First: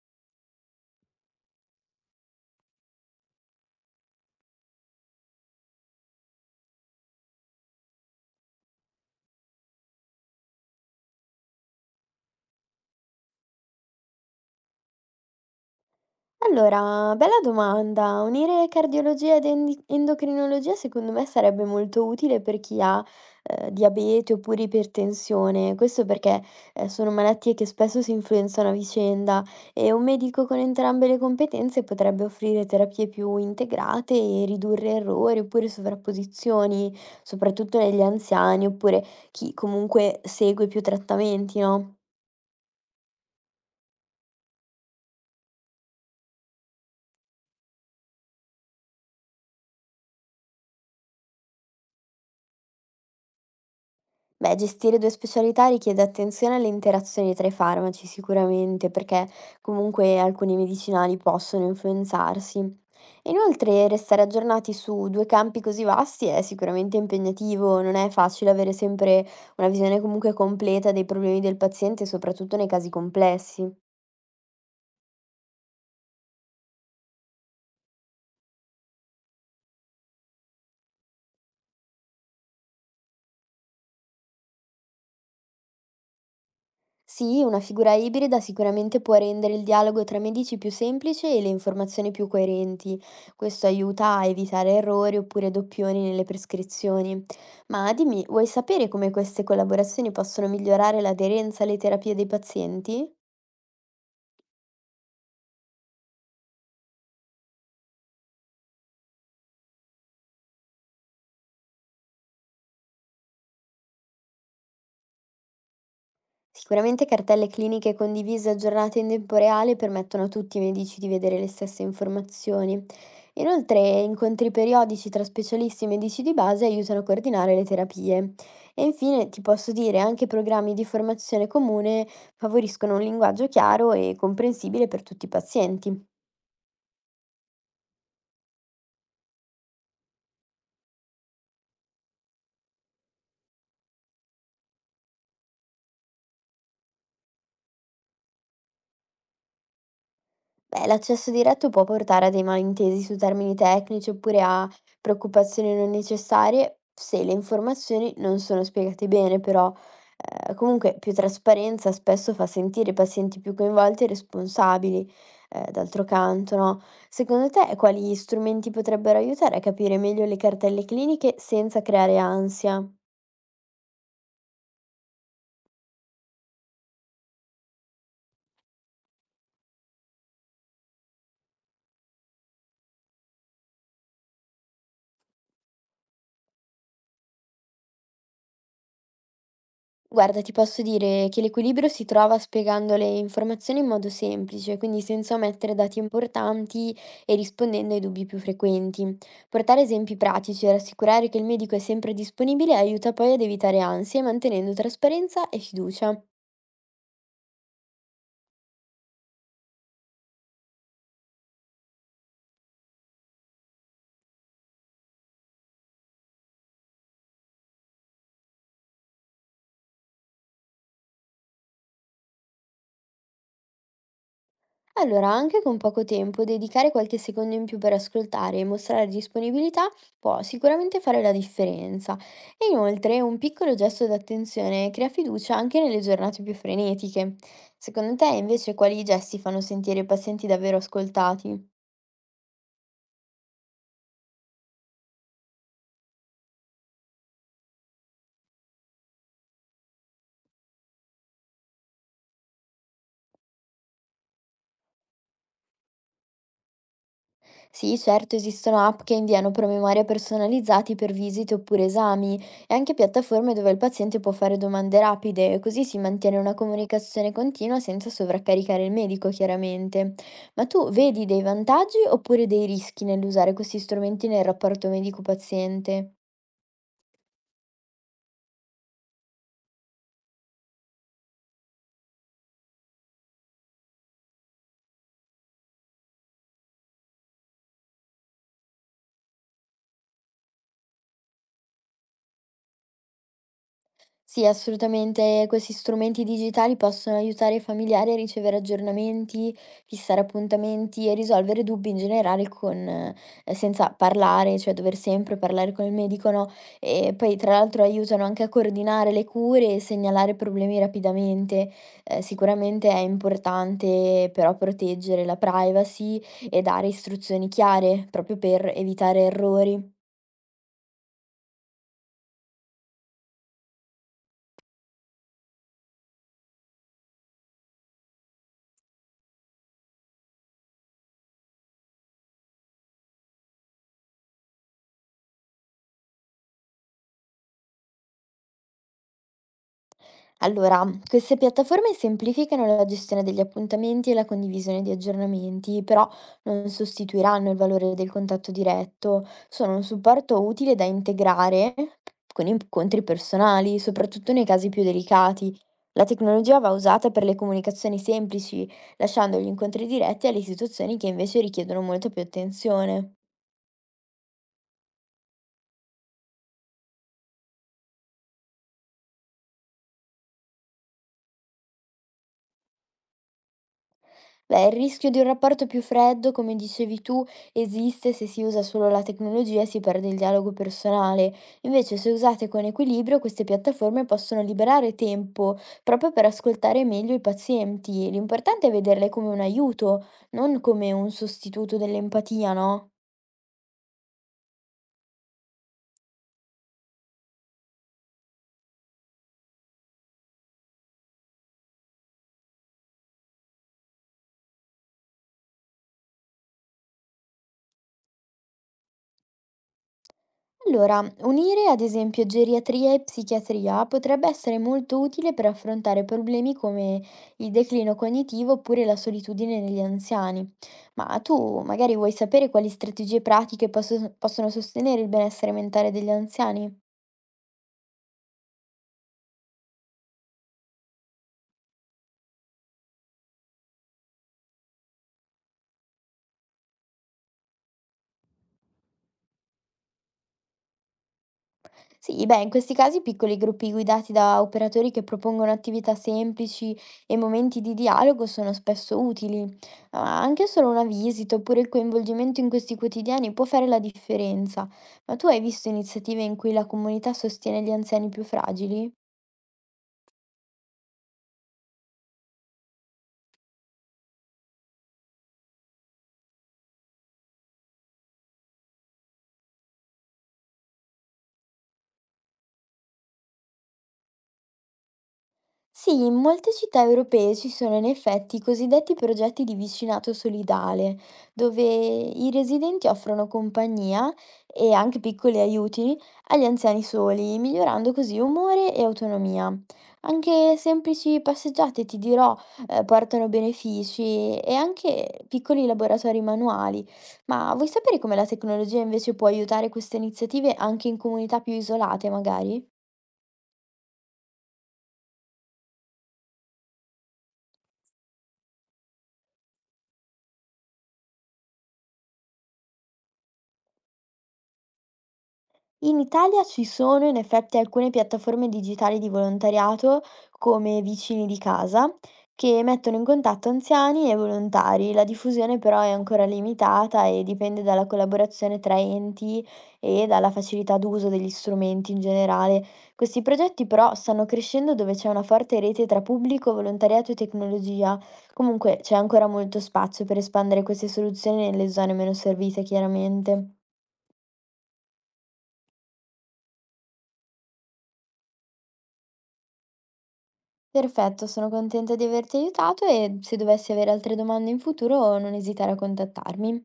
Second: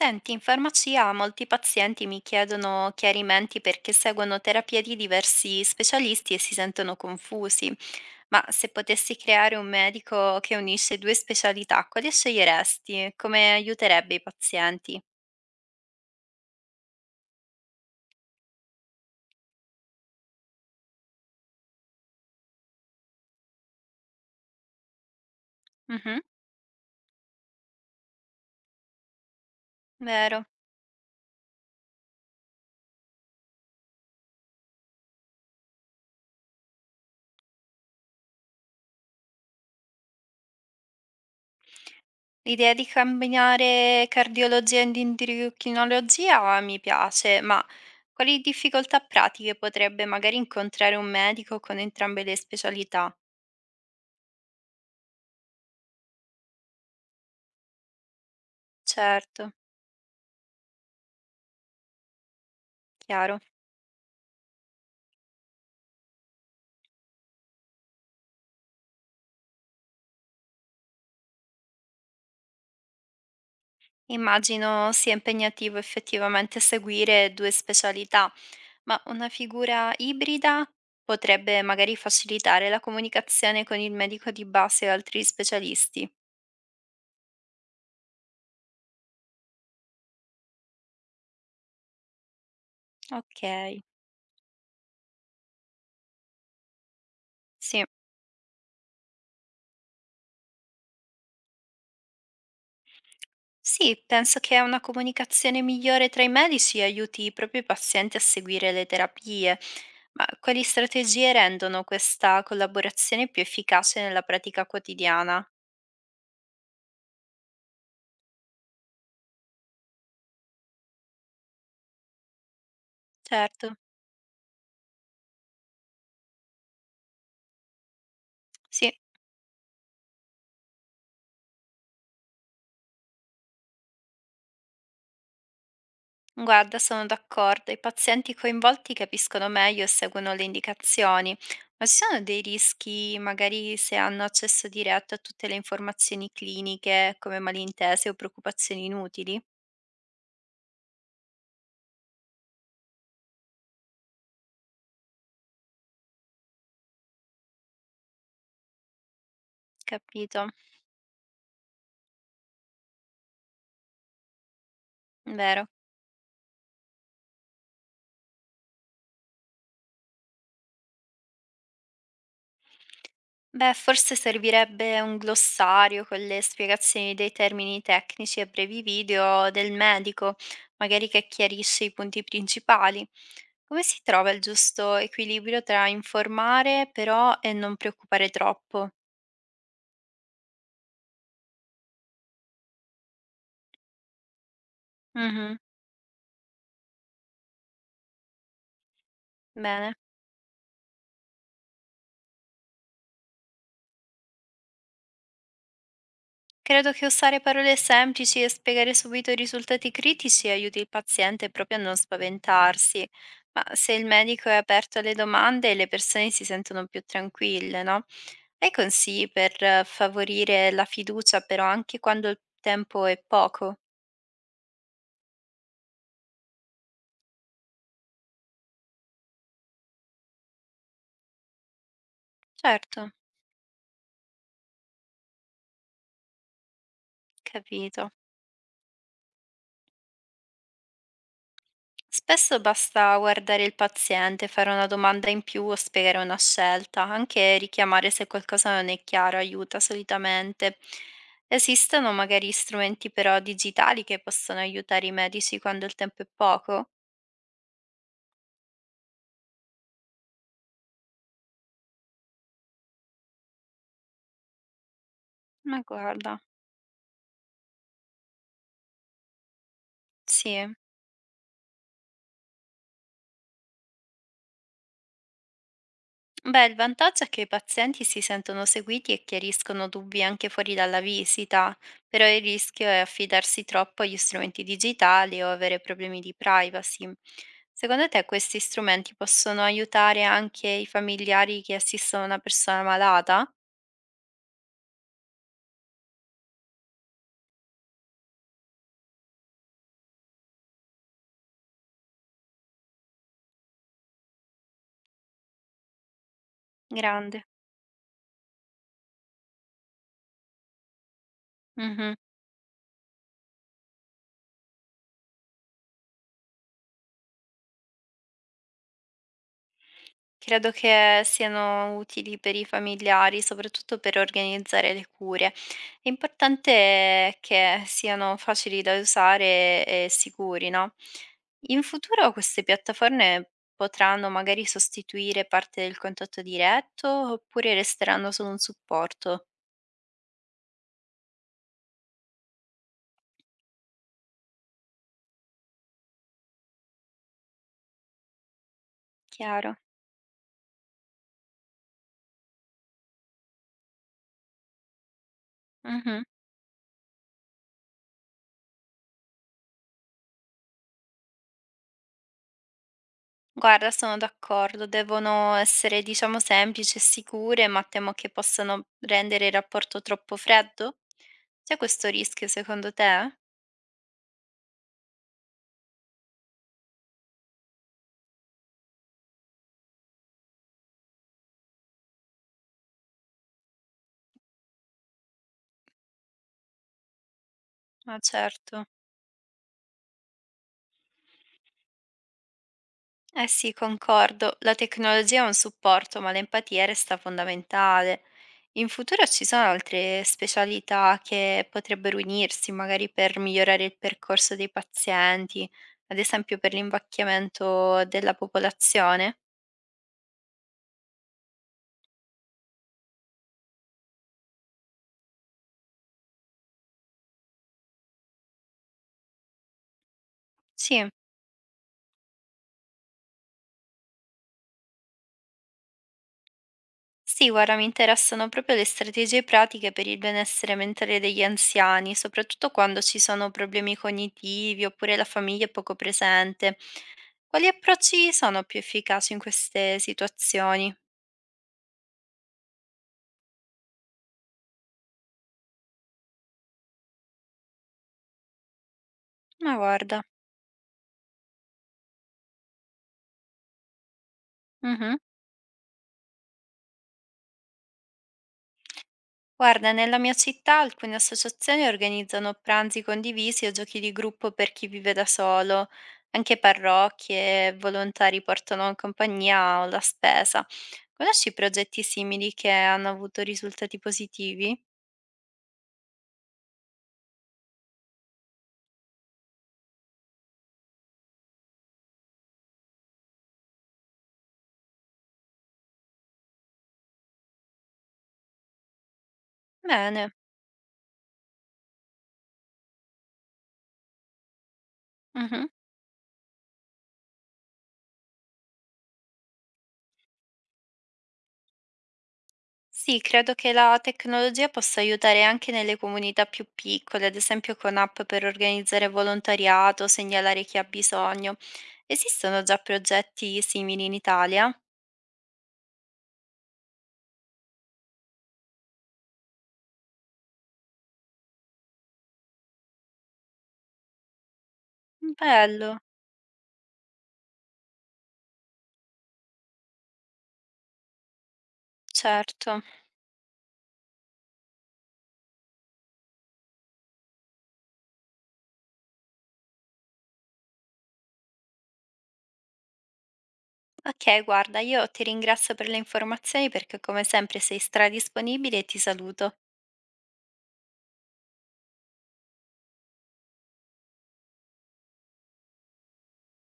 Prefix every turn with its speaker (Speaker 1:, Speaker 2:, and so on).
Speaker 1: Senti, in farmacia molti pazienti mi chiedono chiarimenti perché seguono terapie di diversi specialisti e si sentono confusi. Ma se potessi creare un medico che unisce due specialità, quale sceglieresti? Come aiuterebbe i pazienti?
Speaker 2: Allora, bella domanda. Unire cardiologia ed endi endocrinologia secondo me sarebbe molto utile per chi ha, diabete oppure ipertensione. Questo
Speaker 1: Mhm.
Speaker 2: perché, sono malattie che spesso si influenzano a vicenda e un medico
Speaker 1: Vero.
Speaker 2: con entrambe le competenze potrebbe offrire terapie più integrate e ridurre errori oppure sovrapposizioni, soprattutto negli anziani oppure chi comunque segue più trattamenti, no?
Speaker 1: L'idea di combinare cardiologia ed endocrinologia mi piace, ma quali difficoltà pratiche potrebbe magari incontrare un medico con entrambe le specialità?
Speaker 2: Beh, gestire 2 specialità richiede attenzione alle interazioni tra i farmaci sicuramente, perché
Speaker 1: Certo,
Speaker 2: comunque alcuni medicinali possono influenzarsi.
Speaker 1: chiaro.
Speaker 2: Inoltre, restare aggiornati su 2 campi così vasti è sicuramente impegnativo, non è facile avere sempre una visione comunque completa dei problemi del paziente, soprattutto nei casi complessi.
Speaker 1: Immagino sia impegnativo effettivamente seguire 2 specialità, ma una figura ibrida potrebbe magari facilitare la comunicazione con il medico di base e altri specialisti.
Speaker 2: Sì, una figura ibrida sicuramente può rendere il dialogo tra medici più semplice e le informazioni più coerenti. Questo
Speaker 1: Okay,
Speaker 2: aiuta a evitare errori oppure doppioni nelle prescrizioni.
Speaker 1: sì.
Speaker 2: Ma dimmi, vuoi sapere come queste collaborazioni possono migliorare l'aderenza alle terapie dei pazienti?
Speaker 1: Sì, penso che una comunicazione migliore tra i medici aiuti proprio i pazienti a seguire le terapie. Ma quali strategie rendono questa collaborazione più efficace nella pratica quotidiana?
Speaker 2: Sicuramente cartelle cliniche condivise e aggiornate in tempo reale permettono a tutti i medici di vedere le stesse informazioni.
Speaker 1: Certo,
Speaker 2: Inoltre, incontri periodici tra specialisti e medici di base aiutano a coordinare le terapie. E
Speaker 1: sì.
Speaker 2: infine, ti posso dire, anche programmi di formazione comune favoriscono un linguaggio chiaro e comprensibile per tutti i pazienti.
Speaker 1: Guarda, sono d'accordo, i pazienti coinvolti capiscono meglio e seguono le indicazioni, ma ci sono dei rischi, magari se hanno accesso diretto a tutte le informazioni cliniche, come malintese o preoccupazioni inutili?
Speaker 2: Beh, l'accesso diretto può portare a dei malintesi su termini tecnici oppure a preoccupazioni non necessarie se le informazioni non sono spiegate bene, però
Speaker 1: Capito?
Speaker 2: comunque più trasparenza spesso fa sentire i pazienti più coinvolti e responsabili,
Speaker 1: Vero?
Speaker 2: d'altro canto, no? Secondo te quali strumenti potrebbero aiutare a capire meglio le cartelle cliniche senza creare ansia?
Speaker 1: Beh, forse servirebbe un glossario con le spiegazioni dei termini tecnici e brevi video del medico, magari che chiarisce i punti principali. Come si trova il giusto equilibrio tra informare però e non preoccupare troppo?
Speaker 2: Guarda, ti posso dire che l'equilibrio si trova spiegando le informazioni in modo semplice, quindi senza
Speaker 1: Mhm.
Speaker 2: omettere dati importanti e rispondendo ai dubbi più frequenti. Portare
Speaker 1: Bene.
Speaker 2: esempi pratici e rassicurare che il medico è sempre disponibile aiuta poi ad evitare ansie, mantenendo trasparenza e fiducia.
Speaker 1: Credo che usare parole semplici e spiegare subito i risultati critici aiuti il paziente proprio a non spaventarsi, ma se il medico è aperto alle domande, le persone si sentono più tranquille, no? Hai consigli per favorire la fiducia però anche quando il tempo è poco?
Speaker 2: Allora, anche con poco tempo, dedicare qualche secondo in più per ascoltare e mostrare disponibilità può sicuramente fare la differenza. E
Speaker 1: Certo,
Speaker 2: inoltre, un piccolo gesto d'attenzione crea fiducia anche nelle giornate più frenetiche.
Speaker 1: capito.
Speaker 2: Secondo te, invece, quali gesti fanno sentire i pazienti davvero ascoltati?
Speaker 1: Spesso basta guardare il paziente, fare una domanda in più o spiegare una scelta, anche richiamare se qualcosa non è chiaro aiuta solitamente. Esistono magari strumenti però digitali che possono aiutare i medici quando il tempo è poco?
Speaker 2: Sì, certo, esistono app che inviano promemoria personalizzati per visite oppure esami e anche piattaforme dove il paziente può fare domande rapide,
Speaker 1: Ma
Speaker 2: così si mantiene
Speaker 1: guarda,
Speaker 2: una comunicazione continua senza sovraccaricare il medico, chiaramente. Ma
Speaker 1: sì.
Speaker 2: tu vedi dei vantaggi oppure dei rischi nell'usare questi strumenti nel rapporto medico-paziente?
Speaker 1: Beh, il vantaggio è che i pazienti si sentono seguiti e chiariscono dubbi anche fuori dalla visita, però il rischio è affidarsi troppo agli strumenti digitali o avere problemi di privacy. Secondo te questi strumenti possono aiutare anche i familiari che assistono una persona malata?
Speaker 2: Sì, assolutamente. Questi strumenti digitali possono aiutare i familiari a ricevere aggiornamenti, fissare appuntamenti e risolvere dubbi in generale con, senza parlare, cioè dover sempre parlare con il medico, no? E poi
Speaker 1: Grande.
Speaker 2: tra l'altro aiutano anche a coordinare le cure e segnalare problemi rapidamente.
Speaker 1: Mhm.
Speaker 2: Sicuramente è importante però proteggere la privacy e dare istruzioni chiare, proprio per evitare errori.
Speaker 1: Credo che siano utili per i familiari, soprattutto per organizzare le cure. È importante che siano facili da usare e sicuri, no? In futuro queste piattaforme potranno magari sostituire parte del contatto diretto oppure resteranno solo un supporto?
Speaker 2: Allora, queste piattaforme semplificano la gestione degli appuntamenti e la condivisione di aggiornamenti, però non sostituiranno il valore del contatto diretto, sono
Speaker 1: Chiaro.
Speaker 2: un supporto utile da integrare con incontri personali, soprattutto nei casi più delicati. La
Speaker 1: Mhm.
Speaker 2: tecnologia va usata per le comunicazioni semplici, lasciando gli incontri diretti alle situazioni che invece richiedono molta più attenzione.
Speaker 1: Guarda, sono d'accordo, devono essere diciamo semplici e sicure, ma temo che possano rendere il rapporto troppo freddo? C'è questo rischio secondo te?
Speaker 2: Beh, il rischio di un rapporto più freddo, come dicevi tu, esiste se si usa solo la tecnologia e si perde il dialogo personale. Invece, se usate con equilibrio, queste piattaforme possono liberare tempo proprio per ascoltare meglio i pazienti.
Speaker 1: Ma
Speaker 2: L'importante è
Speaker 1: certo.
Speaker 2: vederle come un aiuto, non come un sostituto dell'empatia, no?
Speaker 1: Eh sì, concordo, la tecnologia è un supporto, ma l'empatia resta fondamentale. In futuro ci sono altre specialità che potrebbero unirsi, magari per migliorare il percorso dei pazienti, ad esempio per l'invecchiamento della popolazione?
Speaker 2: Allora, unire ad esempio geriatria e psichiatria potrebbe essere molto utile per affrontare problemi come il declino cognitivo oppure la solitudine negli anziani.
Speaker 1: Sì.
Speaker 2: Ma tu magari vuoi sapere quali strategie pratiche possono sostenere il benessere mentale degli anziani?
Speaker 1: Sì, guarda, mi interessano proprio le strategie pratiche per il benessere mentale degli anziani, soprattutto quando ci sono problemi cognitivi oppure la famiglia è poco presente. Quali approcci sono più efficaci in queste situazioni?
Speaker 2: Sì, beh, in questi casi piccoli gruppi guidati da operatori che propongono attività semplici e momenti di dialogo sono spesso utili.
Speaker 1: Ma
Speaker 2: Ah,
Speaker 1: guarda.
Speaker 2: anche solo una visita oppure il coinvolgimento in questi quotidiani può fare la differenza. Ma
Speaker 1: Mhm.
Speaker 2: tu hai visto iniziative in cui la comunità sostiene gli anziani più fragili?
Speaker 1: Guarda, nella mia città alcune associazioni organizzano pranzi condivisi o giochi di gruppo per chi vive da solo, anche parrocchie, volontari portano compagnia o la spesa. Conosci progetti simili che hanno avuto risultati positivi?
Speaker 2: Sì, in molte città europee ci sono in effetti i cosiddetti progetti di vicinato solidale, dove i residenti offrono compagnia e anche piccoli aiuti agli anziani soli, migliorando così umore e autonomia.
Speaker 1: Bene.
Speaker 2: Anche semplici passeggiate, ti dirò, portano benefici e anche piccoli
Speaker 1: Mhm.
Speaker 2: laboratori manuali. Ma vuoi sapere come la tecnologia invece può aiutare queste iniziative anche in comunità più isolate, magari?
Speaker 1: Sì, credo che la tecnologia possa aiutare anche nelle comunità più piccole, ad esempio con app per organizzare volontariato, segnalare chi ha bisogno. Esistono già progetti simili in Italia?
Speaker 2: In Italia ci sono in effetti alcune piattaforme digitali di volontariato, come Vicini di casa, che mettono in contatto anziani e volontari. La diffusione però è
Speaker 1: Bello.
Speaker 2: ancora limitata e dipende dalla collaborazione tra enti e dalla facilità d'uso degli strumenti in generale.
Speaker 1: Certo.
Speaker 2: Questi progetti però stanno crescendo dove c'è una forte rete tra pubblico, volontariato e tecnologia. Comunque c'è ancora molto spazio per espandere queste soluzioni nelle zone meno servite, chiaramente.
Speaker 1: Okay, guarda, io ti ringrazio per le informazioni perché come sempre sei stradisponibile e ti saluto.
Speaker 2: Perfetto, sono contenta di averti aiutato e se dovessi avere altre domande in futuro non esitare a contattarmi.